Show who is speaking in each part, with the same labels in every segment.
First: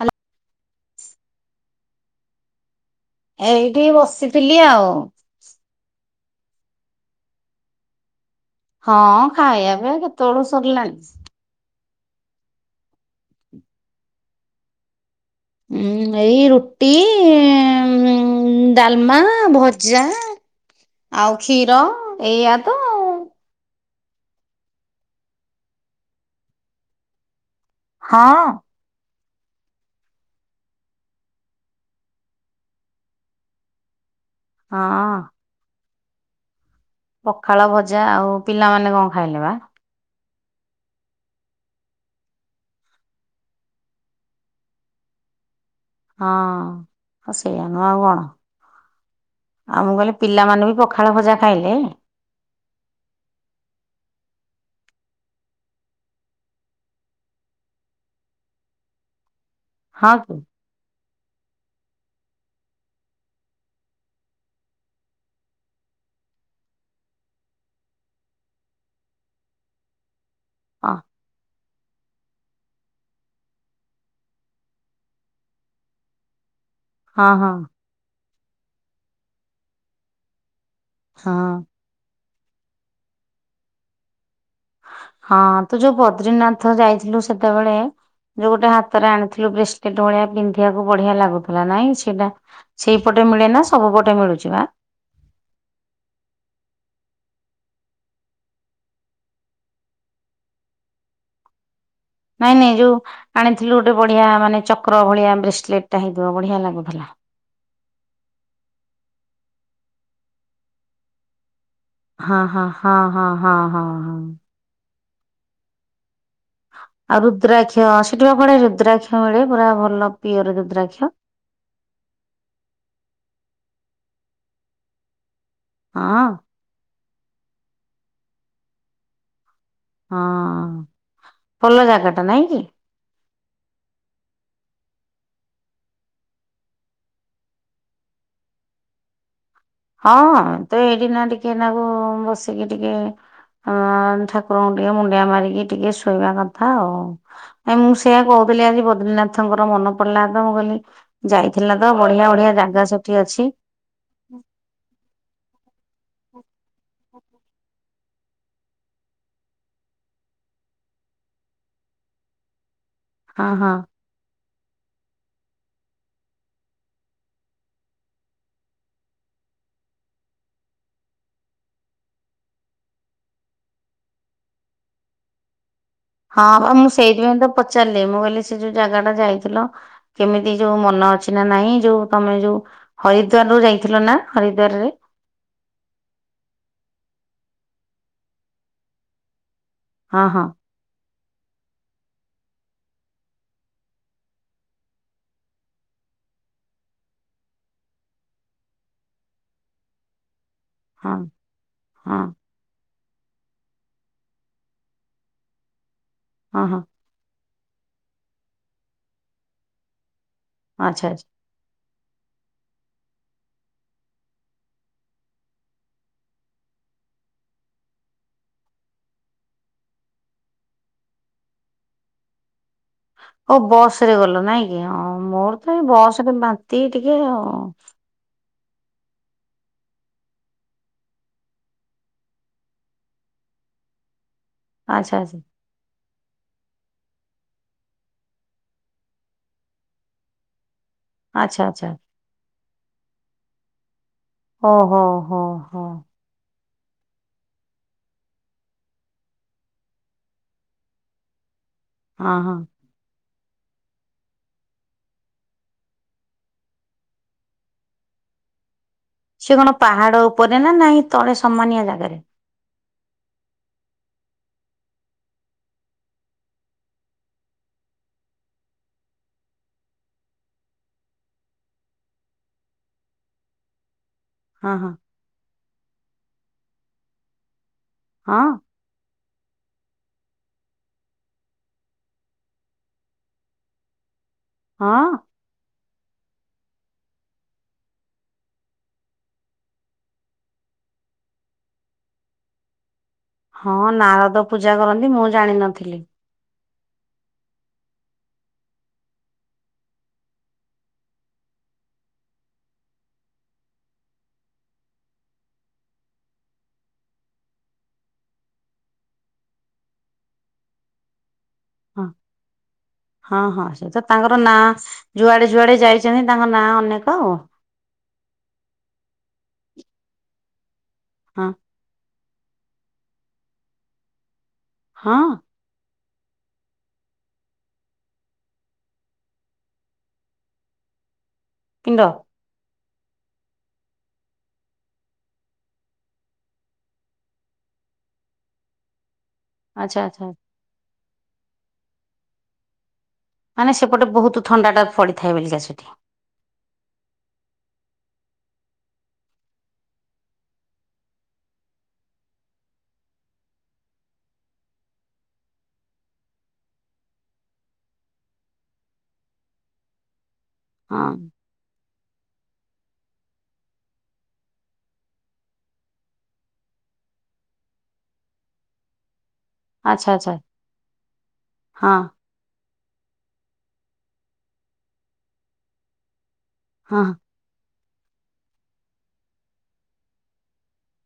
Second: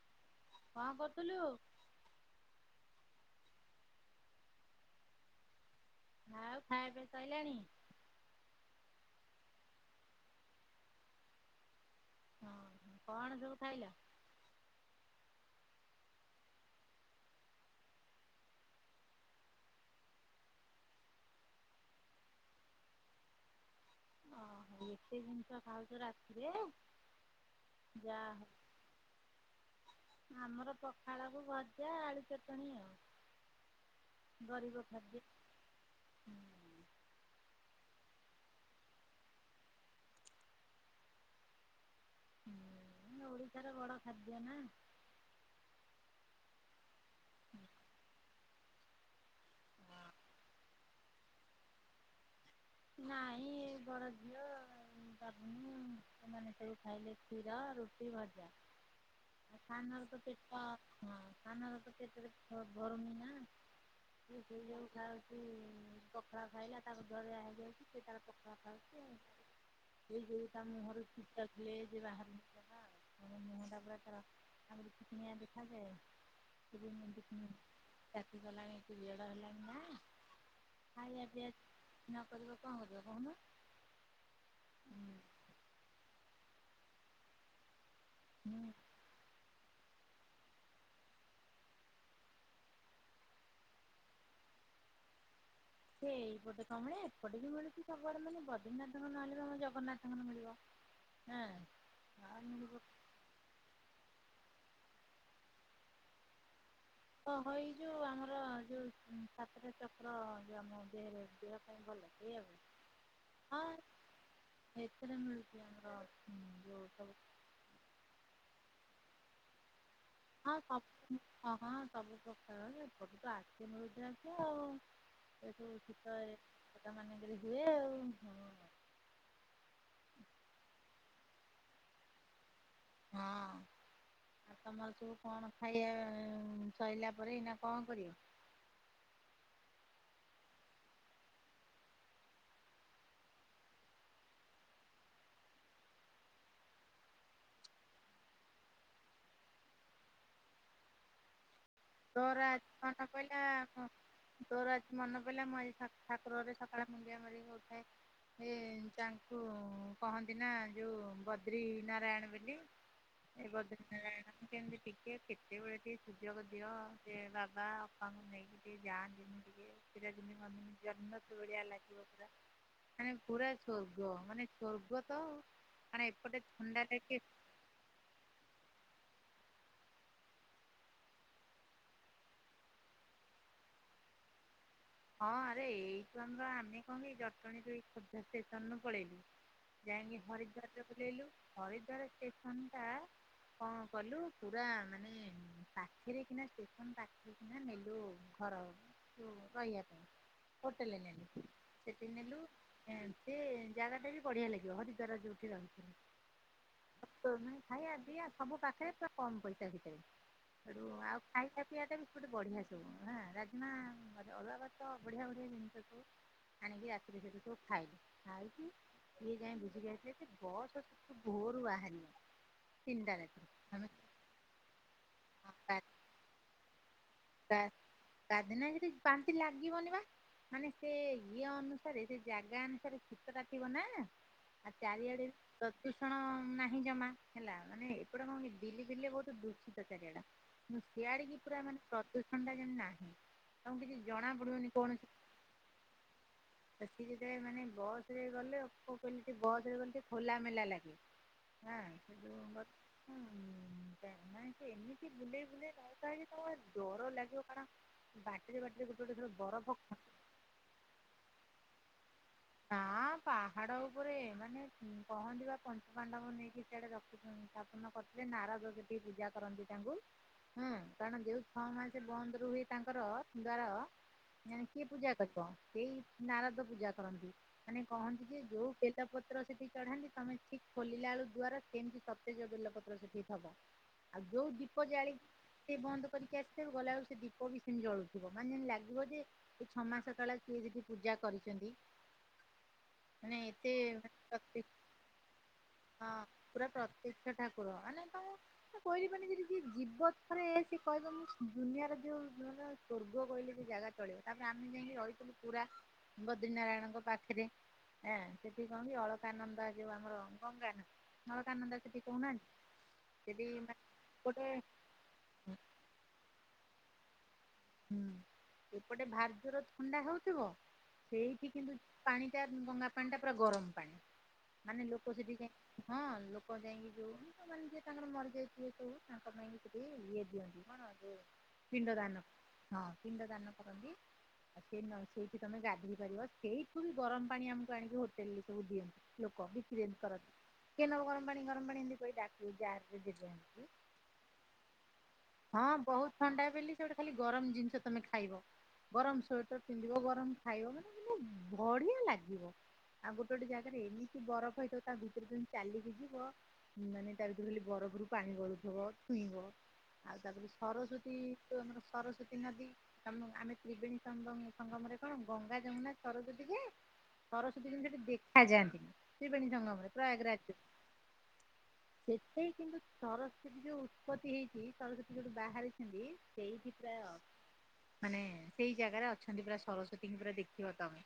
Speaker 1: Hello.
Speaker 2: କଣ କରୁଥିଲୁ?
Speaker 1: ଏଇଠି ବସିଥିଲି ଆଉ।
Speaker 2: ଆଉ ଖାଇବା ପିଇବା ସଇିଲାଣି?
Speaker 1: ହଁ ଖାଇବା ପିଇବା କେତେବେଳୁ ସରିଲାଣି।
Speaker 2: ହଁ କଣ ସବୁ ଖାଇଲ?
Speaker 1: ଉଁ ଏଇ ରୁଟି ଏନ୍। ଡାଲମା ଭଜା। ଆଉ କ୍ଷୀର ଏଇଆ ତ ଆଉ।
Speaker 2: ଓହୋ ଏତେ ଜିନିଷ ଖାଉଛ ରାତିରେ? ଯା
Speaker 1: ହଁ।
Speaker 2: ଆମର ପଖାଳକୁୁ ଭଜା ଆଳୁ ଚଟଣି ଆଉ। ଗରିବ
Speaker 1: ହଁ
Speaker 2: ଖାଦ୍ୟ।
Speaker 1: ପଖାଳ ଭଜା, ଆଉ ପିଲାମାନେ କଣ ଖାଇଲେ ବା?
Speaker 2: ହୁଁ ଓଡିଶାର ବଡ ଖାଦ୍ୟ ନା।
Speaker 1: ହଁ ହଁ ସେଇୟା ନୁହେଁ ଆଉ କଣ। ଆଉ ମୁଁ କଇଲି ପିଲାମାନେ ବି ପଖାଳ ଭଜା ଖାଇଲେ?
Speaker 2: ନାଇଁ ଏ ବଡ ଝିଅ। ବାବୁନୁ ସେମାନେ ସବୁ ଖାଇଲେ କ୍ଷୀର ରୁଟି ଭଜା। ସାନର
Speaker 1: ହଁ
Speaker 2: ତ
Speaker 1: କି
Speaker 2: ପେଟ ହଁ ସାନର ତ ପେଟରେ କିଛି ଧରୁନି ନା। ସିଏ ଯୋଉ ଯୋଉ ଖାଉଛି ପଖଳା ଖାଇଲା ତାକୁ ଜରୁଆ ହେ ସିଏ ତାର ପଖାଳ ଖାଉଚି ଆଉ ସେଇ ଯୋଗୁ ତା
Speaker 1: ହଁ
Speaker 2: ମୁହଁରୁ ଚିକ୍ ଗ୍ଲେଜ୍ ବାହାରୁଥିଲା ମାନେ ମୁହଁ ଟା ପୁରା ତାର ଆଗରୁ ଚିକିଣିଆ ଦେଖା ଯାଏ।
Speaker 1: ହଁ ହଁ।
Speaker 2: ତାତି ଗଲାଣି ପିରିଅଡ ହେଲାଣି ନାଇ ଖାଇବା
Speaker 1: ହଁ।
Speaker 2: ପିଇବା ନ। କରିବ କଣ କରିବ କହୁନ?
Speaker 1: ହଁ ତୁ ଯୋଉ ବଦ୍ରିନାଥ ଯାଇଥିଲୁ ସେତେବେଳେ। ଯୋଉ
Speaker 2: ହୁଁ
Speaker 1: ଗୋଟେ ହାତରେ ଆଣିଥିଲୁ ବ୍ରେସ୍ ଲେଟ୍ ଭଳିଆ ପିନ୍ଧିବାକୁ ବଢିଆ ଲାଗୁଥିଲା ନାଇଁ। ସେଇଟା ସେଇପଟେ ମିଳେ ନା ସବୁ ପଟେ ମିଳୁଛି ବା?
Speaker 2: ସେଇପଟେ କଣ ମିଳେ ଏପଟେ ବି ମିଳୁଛି ସବୁଆଡେ ମାନେ ବଦ୍ରନାଥଙ୍କ ନହେଲେବି ଆମ ଜଗନ୍ନାଥଙ୍କର ମିଳିବ। ହେଁ।
Speaker 1: ନାଇଁ ନାଇଁ ଯୋଉ ଆଣିଥିଲୁ ଗୋଟେ ବଢିଆ ମାନେ ଚକ୍ର ଭଳିଆ ବ୍ରେସଲେଟ ଟା ହେଇଥିବ ବଢିଆ ଲାଗୁ
Speaker 2: ଓ ହୋ ଏଇ ଯୋଉ ଆମର ଯୋଉ ସାତଟା ଚକ୍ର ଯୋଉ ଆମ ଦେହେରେ।
Speaker 1: ହଁ ହଁ ହଁ ହଁ ହଁ ହଁ ହଁ।
Speaker 2: ଏଥିରେ ମିଳୁଛି ଆମର ଉଁ, ଯୋଉ ସବୁ
Speaker 1: ଆଉ ରୁଦ୍ରାକ୍ଷ, ସେଠି ପା କୁଆଡେ ରୁଦ୍ରାକ୍ଷ ମିଳେ ପୁରା ଭଲ। ପିଓର
Speaker 2: ହଁଁ
Speaker 1: ରୁଦ୍ରାକ୍ଷ
Speaker 2: ସବୁ ହଁ ସବୁ ପ୍ରକାର ସେପଟୁ ତ ଆସେ ମୀ ମିଳୁଛି ଆଉ ଏଠୁ କିସ
Speaker 1: ହଁ
Speaker 2: ଏ ମାନେ। ହୁଏ ଆଉ, ହଁ।
Speaker 1: ହଁ ଭଲ ଜାଗା ଟା ନାଇଁ କି?
Speaker 2: ଆଉ ତମର ସବୁ କଣ ଖାଇବା ସଇଲା ପରେ ଏଇନା କଣ କରିବ?
Speaker 1: ହଁ ତ ଏଇକିନା ଟିକେନାକୁ ବସିକି ଟିକେ। ଅଁ ଠାକୁରଙ୍କୁ ଟିକେ ମୁଣ୍ଡିଆ ମାରିକି ଟିକେ ଶୋଇବା କଥା ଆଉ। ନାଇଁ ମୁଁ ସେଇଆ କହୁ। ମୁଁ କଇଲି ଆଜି ବଦ୍ରିନାଥଙ୍କର ମନ ପଡିଲା ତ ମୁଁ କଇଲି ଯାଇ ଥିଲା ତ ବଢିଆ
Speaker 2: ତୋର
Speaker 1: ବଢିଆ
Speaker 2: ଆଜି
Speaker 1: ଜାଗା
Speaker 2: ମନେ
Speaker 1: ସେଠି
Speaker 2: ପଇଲା
Speaker 1: ଅଛି।
Speaker 2: ତୋର ଆଜି ମନେ ପଡିଲା ମୁଁ ଆଜି ଠା ଠାକୁର ଘରେ ସକାଳେ ମୁଣ୍ଡିଆ ମାରି କହୁଥାଏ। ଏ ତାଙ୍କୁ କହନ୍ତି ନା ଯୋଉ ବଦ୍ରି ନାରାୟଣ ବେଲି। ଏ
Speaker 1: ହଁ ହଁ।
Speaker 2: ବଦ୍ରି ନାରାୟଣ କେମିତି ଟିକେ କେତେବେଳେ ଟିକେ ସୁଯୋଗ ଦି ଦିଅ ସେ ବାବା ଅପାଙ୍କୁ ନେଇକି ଟିକେ ଯାଆନ୍ତି ମୁ ଟିକେ ସେଟା ଯେମିତି କୁହନ୍ତି ଜନ୍ନତ ଭ ଭଳିଆ ଲାଗିବ ପୁରା ମାନେ ପୁରା ସ୍ୱର୍ଗ ମାନେ ସୋର୍ଗ ତ ଆଉ। ମାନେ ଏପଟେ
Speaker 1: ହଁ ବା
Speaker 2: ଥଣ୍ଡା
Speaker 1: ମୁଁ
Speaker 2: ଲାଗେ
Speaker 1: ସେଇଥିପାଇଁ ତ ପଚାରିଲି ମୁଁ କହିଲି ସେ ଯୋଉ ଜାଗା ଟା ଯାଇଥିଲ କେମିତି ଯୋଉ ମନ ଅଛି ନା ନାଇଁ ଯୋଉ ତମେ ଯୋଉ ହରିଦ୍ୱାର ଯାଇଥିଲ ନା ହରି
Speaker 2: ହଁ ଆରେ ଏଇଠୁ ଆମେ ବା ଆମେ କଣ କି ଜଟଣୀରୁୁ ଏଇ ଖୋର୍ଦ୍ଧା ଷ୍ଟେସନରୁୁ ପଳେଇଲୁ। ଯାଇକି
Speaker 1: ହଁ ହଁ
Speaker 2: ହରିଦ୍ୱାର ରେ ଓହ୍ଲେଇଲୁ। ହରିଦ୍ୱାର ଷ୍ଟେସନ ଟା କଣ କଲୁ ପୁରା ମାନେ ପାଖରେ କିନା ଷ୍ଟେସନ୍ ପାଖରେ କିନା ନେଲୁ ଘ ଯୋଉ ରହିବା ପାଇଁ। ହୋଟେଲ
Speaker 1: ହଁ
Speaker 2: ନେଲୁ ସେଠି
Speaker 1: ହଁ
Speaker 2: ନେଲୁ ଏମିତି ଜାଗା ଟା ବି ବଢିଆ ଲାଗିବ ହରିଦ୍ୱାର ଯୋଉଠି ରହୁଥିଲୁ।
Speaker 1: ହଁ ହଁ।
Speaker 2: ଖାଇବା ପିଇବା ସବୁ ପାଖରେ ପୁରା କମ ପଇସା ଭିତରେ। ହେଠୁ
Speaker 1: ଆଚ୍ଛା
Speaker 2: ଆଉ
Speaker 1: ଆଚ୍ଛା।
Speaker 2: ଖାଇ ଖିଆଟା ପି ସେପଟେ ବଢିଆ ସବୁ। ଆଁ ରାଜମା ଅରୁଆ ଭାତ ବଢିଆ ବଢିଆ ଜିନିଷ ସବୁ। ଆଣିକି ରାତିରେ କେବେ କେବେ ଖାଏ। ଖାଇକି ଇଏ ଯାଇକି ବୁଝି କି ଆସିଲେ ଯେ ବସ୍ ସେଠୁ ଭୋର୍ ରୁ ବାହାରିନି।
Speaker 1: ହଁ ବସ ରେ ଗଲ ନାଇଁ କି। ହଁ ମୋର ତ ଏ
Speaker 2: ଆମେ
Speaker 1: ବସରେ ବାନ୍ତି। [unintelligible]
Speaker 2: [unintelligible] ବାନ୍ତି ଲାଗିବନି ବା। ମାନେ ସେ ଇଏ ଅନୁସାରେ ସେ ଜାଗା ଅନୁସାରେ ଶୀତଟା ଥିବ ନା। ଆ
Speaker 1: ଆଚ୍ଛା
Speaker 2: ଚାରିଆଡେ।
Speaker 1: ଆଚ୍ଛା
Speaker 2: [unintelligible] ଷଣ ନାହିଁ ଜମା। ହେଲା ମାନେ ଏପଟେ କଣ ଦିଲ୍ଲୀ ଫିଲି ରେ ବହୁତ ଦୂଷିତ ଚାରିଆଡ। ସିଆଡେ ବି
Speaker 1: ଆଚ୍ଛା
Speaker 2: ପୁରା ମାନେ
Speaker 1: ଆଚ୍ଛା
Speaker 2: ପ୍ରଦୂଷଣ ଟା ଯେମିତି ନାହିଁ। ତମକୁ କିଛି ଜଣା ପଡିବନି
Speaker 1: ଓ ହୋ
Speaker 2: କୌଣସି
Speaker 1: ହଁ ହଁ।
Speaker 2: ସେଠି ଯେତେବେଳେ ମାନେ ବସ ରେ ଗଲେ କ କହିଲେ ବସ ରେ ଗଲେ ଟିକେ ଖୋଲା ମେଲା ଲାଗେ। ହଁ ସେ
Speaker 1: ହଁ
Speaker 2: ଯୋଉ।
Speaker 1: ହଁ
Speaker 2: [unintelligible] ହୁଁ ତ ନାଇଁ ସେ ଏମିତି ବୁଲେଇ ବୁଲେଇ ନଉଥାଏ ଯେ ତମ ଡର ଲାଗିବ। [unintelligible]
Speaker 1: ସେ
Speaker 2: ବରଫ
Speaker 1: କଣ ପାହାଡ ଉପରେ ନା ନାହିଁ ତଳେ ସମାନିଆ ଜାଗାରେ?
Speaker 2: ନା ପାହାଡ ଉପରେ ସେମାନେ କହନ୍ତି ବା ପଞ୍ଚୁ ପାଣ୍ଡବ ନେଇକି ସେଆଡେ ରଖି ସ୍ଥାପନ କରିଥିଲେ। ନାରଦ ସେଠି ପୂଜା କରନ୍ତି ତାଙ୍କୁ। ହୁଁ କାରଣ ଯୋଉ ଛଅ ମାସ ବନ୍ଦ ରୁହେ ତାଙ୍କର ଦ୍ଵାର
Speaker 1: ହଁ
Speaker 2: କିଏ
Speaker 1: ହଁ
Speaker 2: ପୂଜା କରିବ, ସେଇ ନାରଦ ପୂଜା କରନ୍ତି। ମାନେ କହନ୍ତି ଯେ
Speaker 1: ହଁ
Speaker 2: ଯୋଉ ବେଲପତ୍ର ସେଠି ଚଢାନ୍ତି ତମେ ଠିକ ଖୋଲିଲା ବେଳ ଦ୍ଵାରା ସେମିତି ସତେଜ ବେଲପତ୍ର ସେଠି ଥବ। ଆଉ ଯୋଉ ଦୀପ ଜାଳି
Speaker 1: ହଁ
Speaker 2: ସେ ବନ୍ଦ କରିକି ଆସିିଥିବ। ଗଲାବେକୁ ସେ ଦୀପ ବି ସେମିତି ଜଳୁଥିବ। ମାନେ ଯେମତି ଲାଗିବ ଯେ ଏଇ ଛଅ ମାସ ତଳେ କିଏ ଯେମିତି ପୂଜା କରିଛନ୍ତି। ମାନେ ଏତେ
Speaker 1: ହଁ ନାରଦ
Speaker 2: ଶକ୍ତି
Speaker 1: ପୂଜା କରନ୍ତି ମୁଁ ଜାଣିନଥିଲି।
Speaker 2: ହଁ ପୁରା ପ୍ରତ୍ୟକ୍ଷ ଠାକୁର। ମାନେ ତମକୁ କହିଲି ମାନେ ଯଦି ଯିଏ ଜିବ ଥରେ ସେ କହିବ ମୁଁ ଦୁନିଆର ଯୋଉ ମାନେ ସ୍ଵର୍ଗ କହିଲେ ବି ଜାଗା ଚଳିବ। ତାପରେ ଆମେ ଯାଇକି ରହିଥିଲୁ ପୁରା ବଦ୍ରି ନାରାୟଣଙ୍କ ପାଖରେ। ଆଁ ସେଠି କଣ କି ଅଳକାନନ୍ଦ ଯୋଉ ଆମର ଗଙ୍ଗାନଦୀ ଅଳକାନନ୍ଦ ସେଠି
Speaker 1: ହଁ
Speaker 2: କହୁନାହାନ୍ତି।
Speaker 1: ହଁ
Speaker 2: ସେଠି
Speaker 1: ହଁ
Speaker 2: ମାନେ
Speaker 1: ସେ ତ ତାଙ୍କର
Speaker 2: ଗୋଟେ
Speaker 1: ନାଁ ଯୁଆଡେ ଯୁଆଡେ ଯାଇଛନ୍ତି ତାଙ୍କ ନାଁ ଅନେକ।
Speaker 2: ହୁଁ ଏପଟେ ଭାରି ଜୋରେ ଥଣ୍ଡା ହଉଥିବ
Speaker 1: ହଁ
Speaker 2: ସେଇଠି କିନ୍ତୁ ପାଣି ଟା ଗଙ୍ଗା ପାଣି ଟା ପୁରା ଗରମ ପାଣି। ମାନେ ଲୋକ
Speaker 1: ହଁ
Speaker 2: ସେଠି କାଇଁ
Speaker 1: [inaudible]
Speaker 2: ଲୋକ ଯାଇକି ଯୋଉ ଯିଏ ତାଙ୍କର ମରିଯାଇଥିବେ ସବୁ ତାଙ୍କ ପାଇଁ କି ସେଠି ଇଏ ଦିଅନ୍ତି କଣ ପିଣ୍ଡ ଦାନ ହଁ ପିଣ୍ଡ ଦାନ କରନ୍ତି। ଆ ସେ ନ ସେଇଠି ତମେ ଗାଧୋଇ ପାରିବ ସେଇଠୁ ବି ଗରମ ପାଣି ଆମକୁ ଆଣିକି ହୋଟେଲ ରେ ସବୁ ଦିଅନ୍ତୁ। ଲୋକ ବିକିରି ଏମିତି
Speaker 1: ଆଚ୍ଛା ଆଚ୍ଛା
Speaker 2: କରନ୍ତି। କେ ନବ ଗରମ ପାଣି ଗରମ ପାଣି ଏମିତି କହି ଡାକି। [unintelligible]
Speaker 1: ମାନେ ସେପଟେ ବହୁତ ଥଣ୍ଡା ଟା ପଡି
Speaker 2: ହଁ ବହୁତ ଥଣ୍ଡା ବିଲି ସେପଟେ ଖାଲି ଗରମ ଜିନିଷ ତମେ ଖାଇବ। ଗରମ ସ୍ୱେଟର ପିନ୍ଧିବ, ଗରମ ଖାଇବ, ମାନେ ତମକୁ ବଢିଆ ଲାଗିବ। ଆଉ ଗୋଟେ ଗୋଟେ ଜାଗାରେ ଏମିତି ବରଫ ହେଇଥିବ ତା ଭିତରେ ତମେ ଚାଲିକି ଯିବ, ମାନେ ତା ଭିତରୁ ଖାଲି ବରଫ ଫରୁ ପାଣି ଗଳୁଥବ, ଛୁଇଁବ। ଆଉ ତାପରେ ସରସ୍ଵତୀ
Speaker 1: ହଁ
Speaker 2: ତ ଆମର ସରସ୍ଵତୀ ନଦୀ ତମ ଆମେ ତ୍ରିବେଣୀ ସଙ୍ଗମ ସଙ୍ଗମରେ କଣ ଗଙ୍ଗା, ଯମୁନା, ସରସ୍ଵତୀ ଯେ ସରସ୍ଵତୀ ଯେମତି ସେଠି ଦେଖାଯାଆନ୍ତିନି। ତ୍ରିବେଣୀ ସଙ୍ଗମରେ
Speaker 1: ଆଚ୍ଛା ଆଚ୍ଛା
Speaker 2: ପ୍ରୟାଗରାଜସେଠି,
Speaker 1: ହଁ
Speaker 2: ସେଠି କିନ୍ତୁ ସରସ୍ଵତୀ ଯୋଉ ଉତ୍ପତ୍ତି ହେଇଛି, ସରସ୍ଵତୀ ଯୋଉଠୁ ବାହାରିଛନ୍ତି ସେଇଠି
Speaker 1: ହଁ
Speaker 2: ପ୍ରାୟ ମାନେ ସେଇ ଜାଗାରେ ଅଛନ୍ତି ପୁରା ସରସ୍ଵତୀଙ୍କି ପୁରା ଦେଖିବା ତମେ।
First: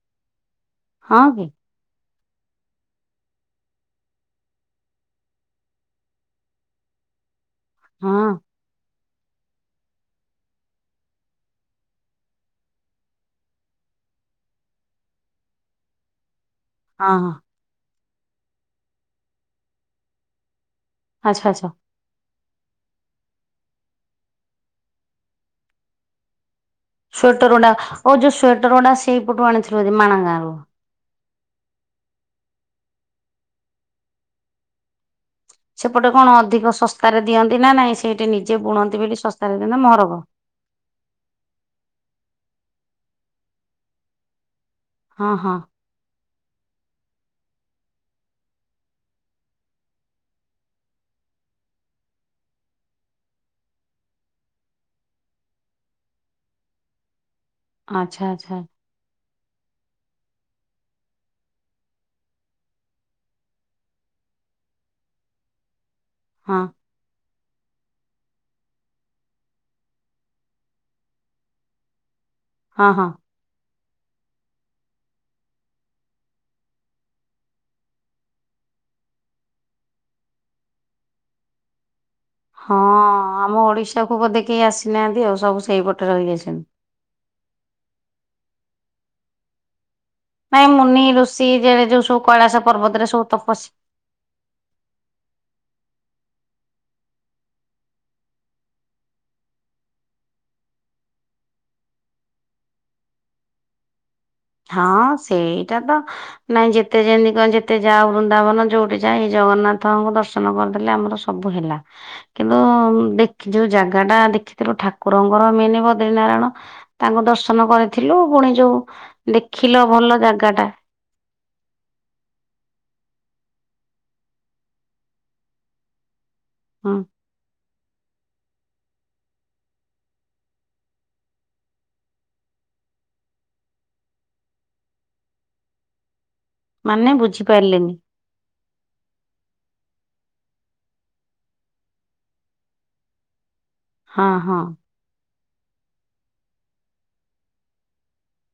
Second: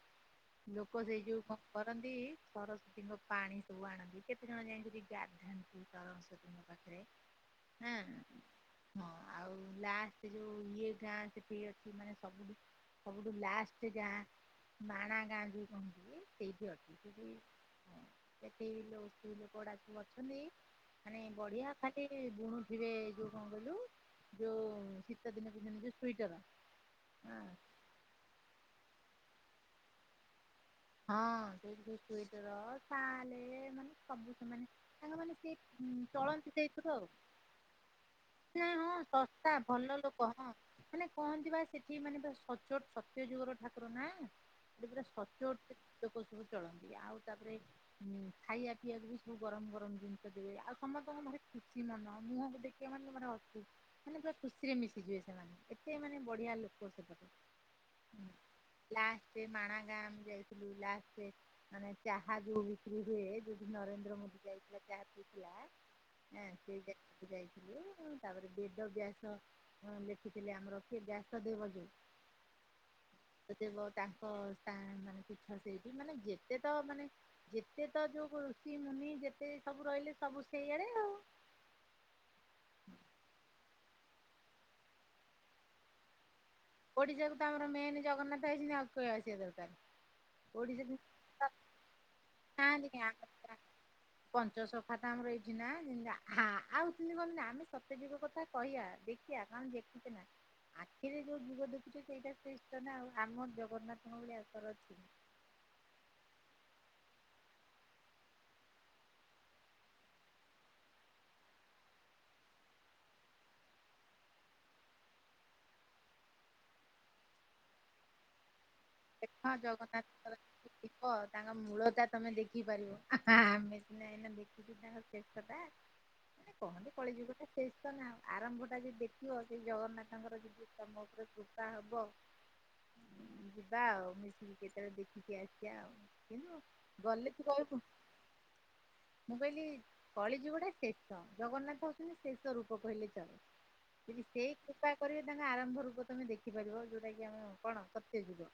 Speaker 2: ଲୋକ
Speaker 1: ହଁ
Speaker 2: ସେଇ ଯୋଉ
Speaker 1: କି
Speaker 2: କଣ କରନ୍ତି ସରସ୍ୱତୀଙ୍କ ପାଣି ସବୁ ଆଣନ୍ତି, କେତେ ଜଣ ଯାଇ ସିଟି ଗାଧାନ୍ତି ସରସ୍ଵତୀଙ୍କ ପାଖରେ ହୁଁ
Speaker 1: ହଁ
Speaker 2: ହୁଁ ହୁଁ। ଲାଷ୍ଟ ଯୋଉ ଇଏ ଗାଁ ସେଠି ଅଛି ମାନେ ସବୁଠୁ ସବଠୁ ଲାଷ୍ଟ ଗାଁ, ମାଣା ଗାଁ ଯୋଉ କହନ୍ତି ସେଇଠି ଅଛି।
Speaker 1: ହଁ
Speaker 2: ସେସବୁ
Speaker 1: ହଁ
Speaker 2: ହଁ ସେଠି ସ୍ତ୍ରୀ ଲୋକଗୁଡ଼ା ସବୁ ଅଛନ୍ତି ମାନେ
Speaker 1: ଆଚ୍ଛା ଆଚ୍ଛା
Speaker 2: ବଢିଆ ଖାଲି ବୁଣୁଥିବେ ଯୋଉ କଣ କହିଲୁ? ଯୋଉ ଶୀତ ଦିନକୁ ଯେମିତି ସୁଇଟର ହଁ
Speaker 1: ସ୍ଵେଟର ଗୁଡା। ଆଉ ଯୋଉ ସ୍ଵେଟର ଗୁଡା ସେଇପଟୁ ଆଣିଥିଲୁ ହାରି ମାଣା ଗାଁରୁ।
Speaker 2: ହଁ ସେଇଠି ସବୁ ସୁଇଟର, ସାଲେ ମାନେ ସବୁ ସେମାନେ ତାଙ୍କ ମାନେ ସେ
Speaker 1: ସେପଟେ କଣ
Speaker 2: ଚଳନ୍ତି
Speaker 1: ଅଧିକ
Speaker 2: ସେଇଥିରୁ ଆଉ
Speaker 1: ଶସ୍ତାରେ ଦିଅନ୍ତି ନା ନାଇଁ? ସେଇଠି ନିଜେ
Speaker 2: ନାଇଁ ହଁ
Speaker 1: ବୁଣନ୍ତି ବିଲି
Speaker 2: ଶସ୍ତା
Speaker 1: ଶସ୍ତାରେ ଦିଅନ୍ତି ନା
Speaker 2: ଭଲ
Speaker 1: ମହରଗ।
Speaker 2: ଲୋକ ହଁ ମାନେ କହନ୍ତି ବା ସେଠି ମାନେ ସଚ୍ଚୋଟ ସତ୍ୟ ଯୁଗର ଠାକୁର ନା? ପୁରା
Speaker 1: ହଁ ହଁ।
Speaker 2: ସଚୋଟ ଲୋକ ସବୁ ଚଳନ୍ତି। ଆଉ ତାପରେ ଉମ୍ ଖାଇବା ପିଇବାକୁ ବି ସବୁ ଗରମ ଗରମ ଜିନିଷ ଦେବେ, ଆଉ ସମସ୍ତଙ୍କ ମ ଭାରି ଖୁସି ମନ। ମୁହଁକୁ ଦେଖିବ ମାନେ ତମର ହସୁ, ମାନେ ପୁରା ଖୁସିରେ ମିଶିଯିବେ ସେମାନେ। ସେ ମାନେ ବଢିଆ ଲୋକ ସେପଟେ
Speaker 1: ଆଚ୍ଛା ଆଚ୍ଛା।
Speaker 2: ସେ ମାଣା ଗାଁ ମୁଁ ଯାଇ ଯୋଉ ଲାଷ୍ଟେ ମାନେ ଚାହା ଯୋଉ ବିକ୍ରି ହୁଏ, ଯୋଉ ଲଠି ନରେନ୍ଦ୍ର ମୋଦି ଯାଇଥିଲା ଚାହା ପିଇଥିଲା ହଁ ସେଇ ଜାଗାକୁ ଯାଇ ଯୋଉ, ତାପରେ ବେଦ ବ୍ୟାସ ଲେଖିଥିଲେ ଆମର କିଏ ବ୍ୟାସ ଦେବ ଯୋଉ
Speaker 1: ହଁ ହଁ।
Speaker 2: ଥିବ ତାଙ୍କ ତା ମାନେ କି ସେଇଠି ମାନେ ଯେତେ ତ ମାନେ ଯେତେ ତ ଯୋଉ ଋଷି, ମୁନି ଯେତେ ସବୁ ରହିଲେ ସବୁ ସେଇଆଡେ ଆଉ।
Speaker 1: ପଟକୁ ବୋଧେ କେହି ଆସିନାହାଁନ୍ତି ଆଉ, ସବୁ ସେଇପଟେ ରହିିଯାଇଛନ୍ତି।
Speaker 2: ଓଡିଶାକୁ ତ ଆମର ମେନ୍ ଜଗନ୍ନାଥ ଆଇଛନ୍ତି ଆଉ କିଏ ଆସିଆ ଦରକାର।
Speaker 1: ନାଇଁ
Speaker 2: ଓଡିଶା
Speaker 1: ମୁନି ଋଷି ଯେ ଯୋଉ ସବୁ କୈଳାସ ପର୍ବତରେ ସବୁ
Speaker 2: ନାହାନ୍ତି
Speaker 1: ତପସ୍ୟା
Speaker 2: ପଞ୍ଚସଖା ତ ଆମର ଏଇଠି ନା [unintelligible] ଯେନ୍ତି କହନ୍ତିନି ଆମେ ସତ୍ୟ ଯୁଗ କଥା କହିଆ, ଦେଖିଆ କାରଣ ଦେଖିଛେ ନା। ଆଖିରେ ଯୋଉ ଯୁଗ ଦେଖୁଛେ ସେଇଟା ଶ୍ରେଷ୍ଠ ନା ଆଉ। ଆମ ଜଗନ୍ନାଥ
Speaker 1: ହଁ ସେଇଟା ତ ନାଇଁ ଯେତେ ଯେମତି କଣ ଯେତେ ଯାଅ ବୃନ୍ଦାବନ ଯୋଉଠି ଯାଇଁ ଜଗନ୍ନାଥଙ୍କୁ ଦର୍ଶନ କରିଦେଲେ ଆମର ସବୁ ହେଲା। କିନ୍ତୁ ଯୋଉ ଜାଗାଟା ଦେଖିଥିଲୁ ଠାକୁରଙ୍କର ମେନ ବଦ୍ରି ନାରାୟଣ ତାଙ୍କୁ ଦର୍ଶନ କରିଥିଲୁ ପୁଣି ଯୋଉ
Speaker 2: ଦେଖ
Speaker 1: ଦେଖିଲ ଭଲ
Speaker 2: ଜଗନ୍ନାଥଙ୍କର
Speaker 1: ଜାଗା ଟା
Speaker 2: ଯଦି ଥିବ ତାଙ୍କ ମୂଳତା ତମେ ଦେଖିପାରିବ। ନାଁ।
Speaker 1: ହୁଁ
Speaker 2: ଆରମ୍ଭ ଟା ଯଦି ଦେଖିବ ସେ ଜଗନ୍ନାଥଙ୍କର ଯଦି ତମ ଉପରେ କୃପା ହବ। ଯିବା ଆଉ ମିଶିକି କେତେବେଳେ ଦେଖିକି ଆସିବା ଆଉ।
Speaker 1: ମାନେ
Speaker 2: ଗଲେ ତୁ କହିବୁନି
Speaker 1: ବୁଝିପାରିଲେନି
Speaker 2: ମୁଁ କହିଲି। କଳି ଯୁଗଟା ଶେଷ ଜଗନ୍ନାଥ ହଉଛନ୍ତି ଶେଷ ରୂପ କହିଲେ ଚଳେ। ଯଦି
Speaker 1: ହଁ
Speaker 2: ସେଇ
Speaker 1: ହଁ
Speaker 2: କୃପା କରିବେ ତାଙ୍କ ଆରମ୍ଭ ରୂପ ତମେ ଦେଖିପାରିବ ଯୋଉଟା କି ଆମେ କଣ ସତ୍ୟ ଯୁଗ।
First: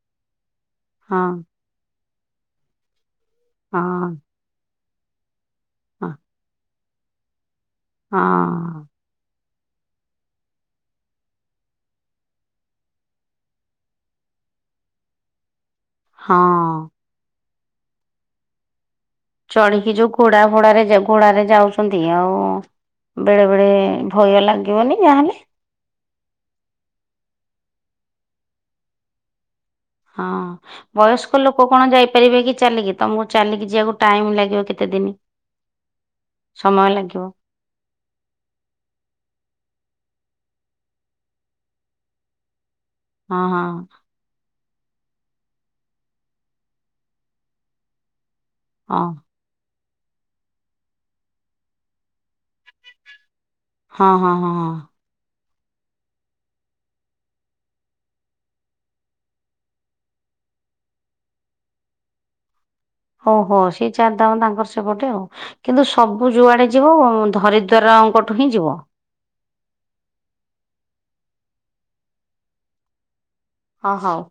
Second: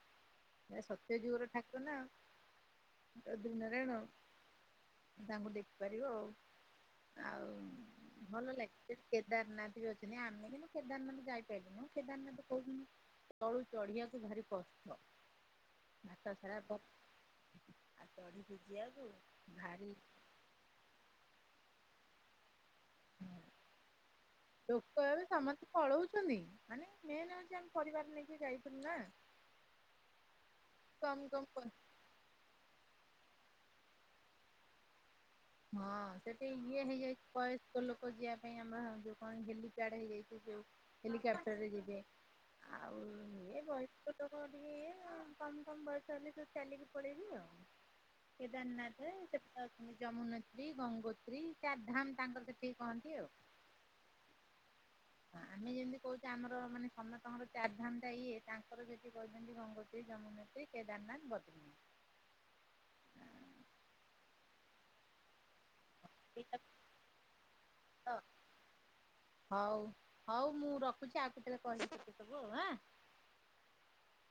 Speaker 2: ଇଏ ସତ୍ୟ
Speaker 1: ହଁ
Speaker 2: ଯୁଗର ଠାକୁର ନାଉ। ଦିନାରାୟଣ
Speaker 1: ହଁ
Speaker 2: ତାଙ୍କୁ
Speaker 1: ହଁ
Speaker 2: ଦେଖିପାରିବ ଆଉ ଆଉ। ଭଲ ଲାଗେ
Speaker 1: ହଁ
Speaker 2: କେ କେ କେଦାରନାଥ ବି ଅଛନ୍ତି ଆମେ କିନ୍ତୁ କେଦାରନାଥ ଯାଇପାଇଲୁନି କେଦାରନାଥ କହୁଛନ୍ତି। ତଳୁ ଚଢିବାକୁୁ ଭାରି କଷ୍ଟ। ଭାତ ସାରା
Speaker 1: ହଁ
Speaker 2: [inaudible] ଭାରି
Speaker 1: ଚଢିକି ଯୋଉ ଘୋଡା ଫୋଡାରେ ଘୋଡାରେ ଯାଉଛନ୍ତି ଆଉ। ବେଳେ ବେଳେ ଭୟ ଲାଗିବନି
Speaker 2: ଲୋକ ଏବେ
Speaker 1: ଯାହାହେଲେ
Speaker 2: ସମସ୍ତେ ପଳଉଛନ୍ତି। ପରିବାର ନେଇକି ଯାଇଛନ୍ତି ନା।
Speaker 1: ହଁ
Speaker 2: କମ୍
Speaker 1: ବୟସ୍କ
Speaker 2: କମ୍
Speaker 1: ଲୋକ
Speaker 2: କରି
Speaker 1: କଣ ଯାଇପାରିବେ କି ଚାଲିକି। ତମକୁ ଚାଲିକି ଯିବାକୁ ଟାଇମ ଲାଗିବ କେତେ ଦିନ।
Speaker 2: ହଁ ସେଠି ଇଏ
Speaker 1: ସମୟ ଲାଗିବ
Speaker 2: ହେଇଯାଇଛି ବୟସ୍କ ଲୋକ ଯିବା ପାଇଁ ଆମର ଯୋଉ କଣ କେମିତି। ଡ ହେଇଯାଇଛି ଯଉ ହେଲିକପ୍ଟର ରେ ଯିବେ। ଆଉ
Speaker 1: ହଁ
Speaker 2: ଏ
Speaker 1: ହଁ।
Speaker 2: ବୟସ୍କ ଲୋକ ଇଏ କମ କମ ବର୍ଷା ହେଲେ ସୁ ଚାଲିକି ପଳେଇବି ଆଉ।
Speaker 1: ହଁ
Speaker 2: କେଦାରନାଥେ ସେ ଯମୁନୋତ୍ରୀ ଗଙ୍ଗୋତ୍ରୀ ଚାରଧାମ ତାଙ୍କର ସେଠିକି କହନ୍ତି ଆଉ।
Speaker 1: ହଁ ହଁ ହଁ ହଁ।
Speaker 2: ଆମେ ଯେମିତି କହୁଛେ ଆମର ମାନେ ସମସ୍ତଙ୍କର ଚାରିଧାମ ଇଏ ତାଙ୍କର ଯଠି କହିଛନ୍ତି ଗଙ୍ଗୋତ୍ରୀ ଜନ୍ ନେତ୍ରୀ କେଦାରନାଥ ବଡ୍ରି
Speaker 1: ଓହୋ ସେଇ ଚାରି ଦାମ ତାଙ୍କର ସେପଟେ ଆଉ। କିନ୍ତୁ ସବୁ
Speaker 2: ଏଇଟା
Speaker 1: ଯୁଆଡେ ଯିବ
Speaker 2: ତ
Speaker 1: ଧରିଦରାଙ୍କଠୁ ହିଁ ଯିବ।
Speaker 2: ହଉ ହଉ ମୁଁ ରଖୁଛି ଆଉ କେତେବେଳେ କରିବି ଏଁ।
Speaker 1: ହଁ ହଉ।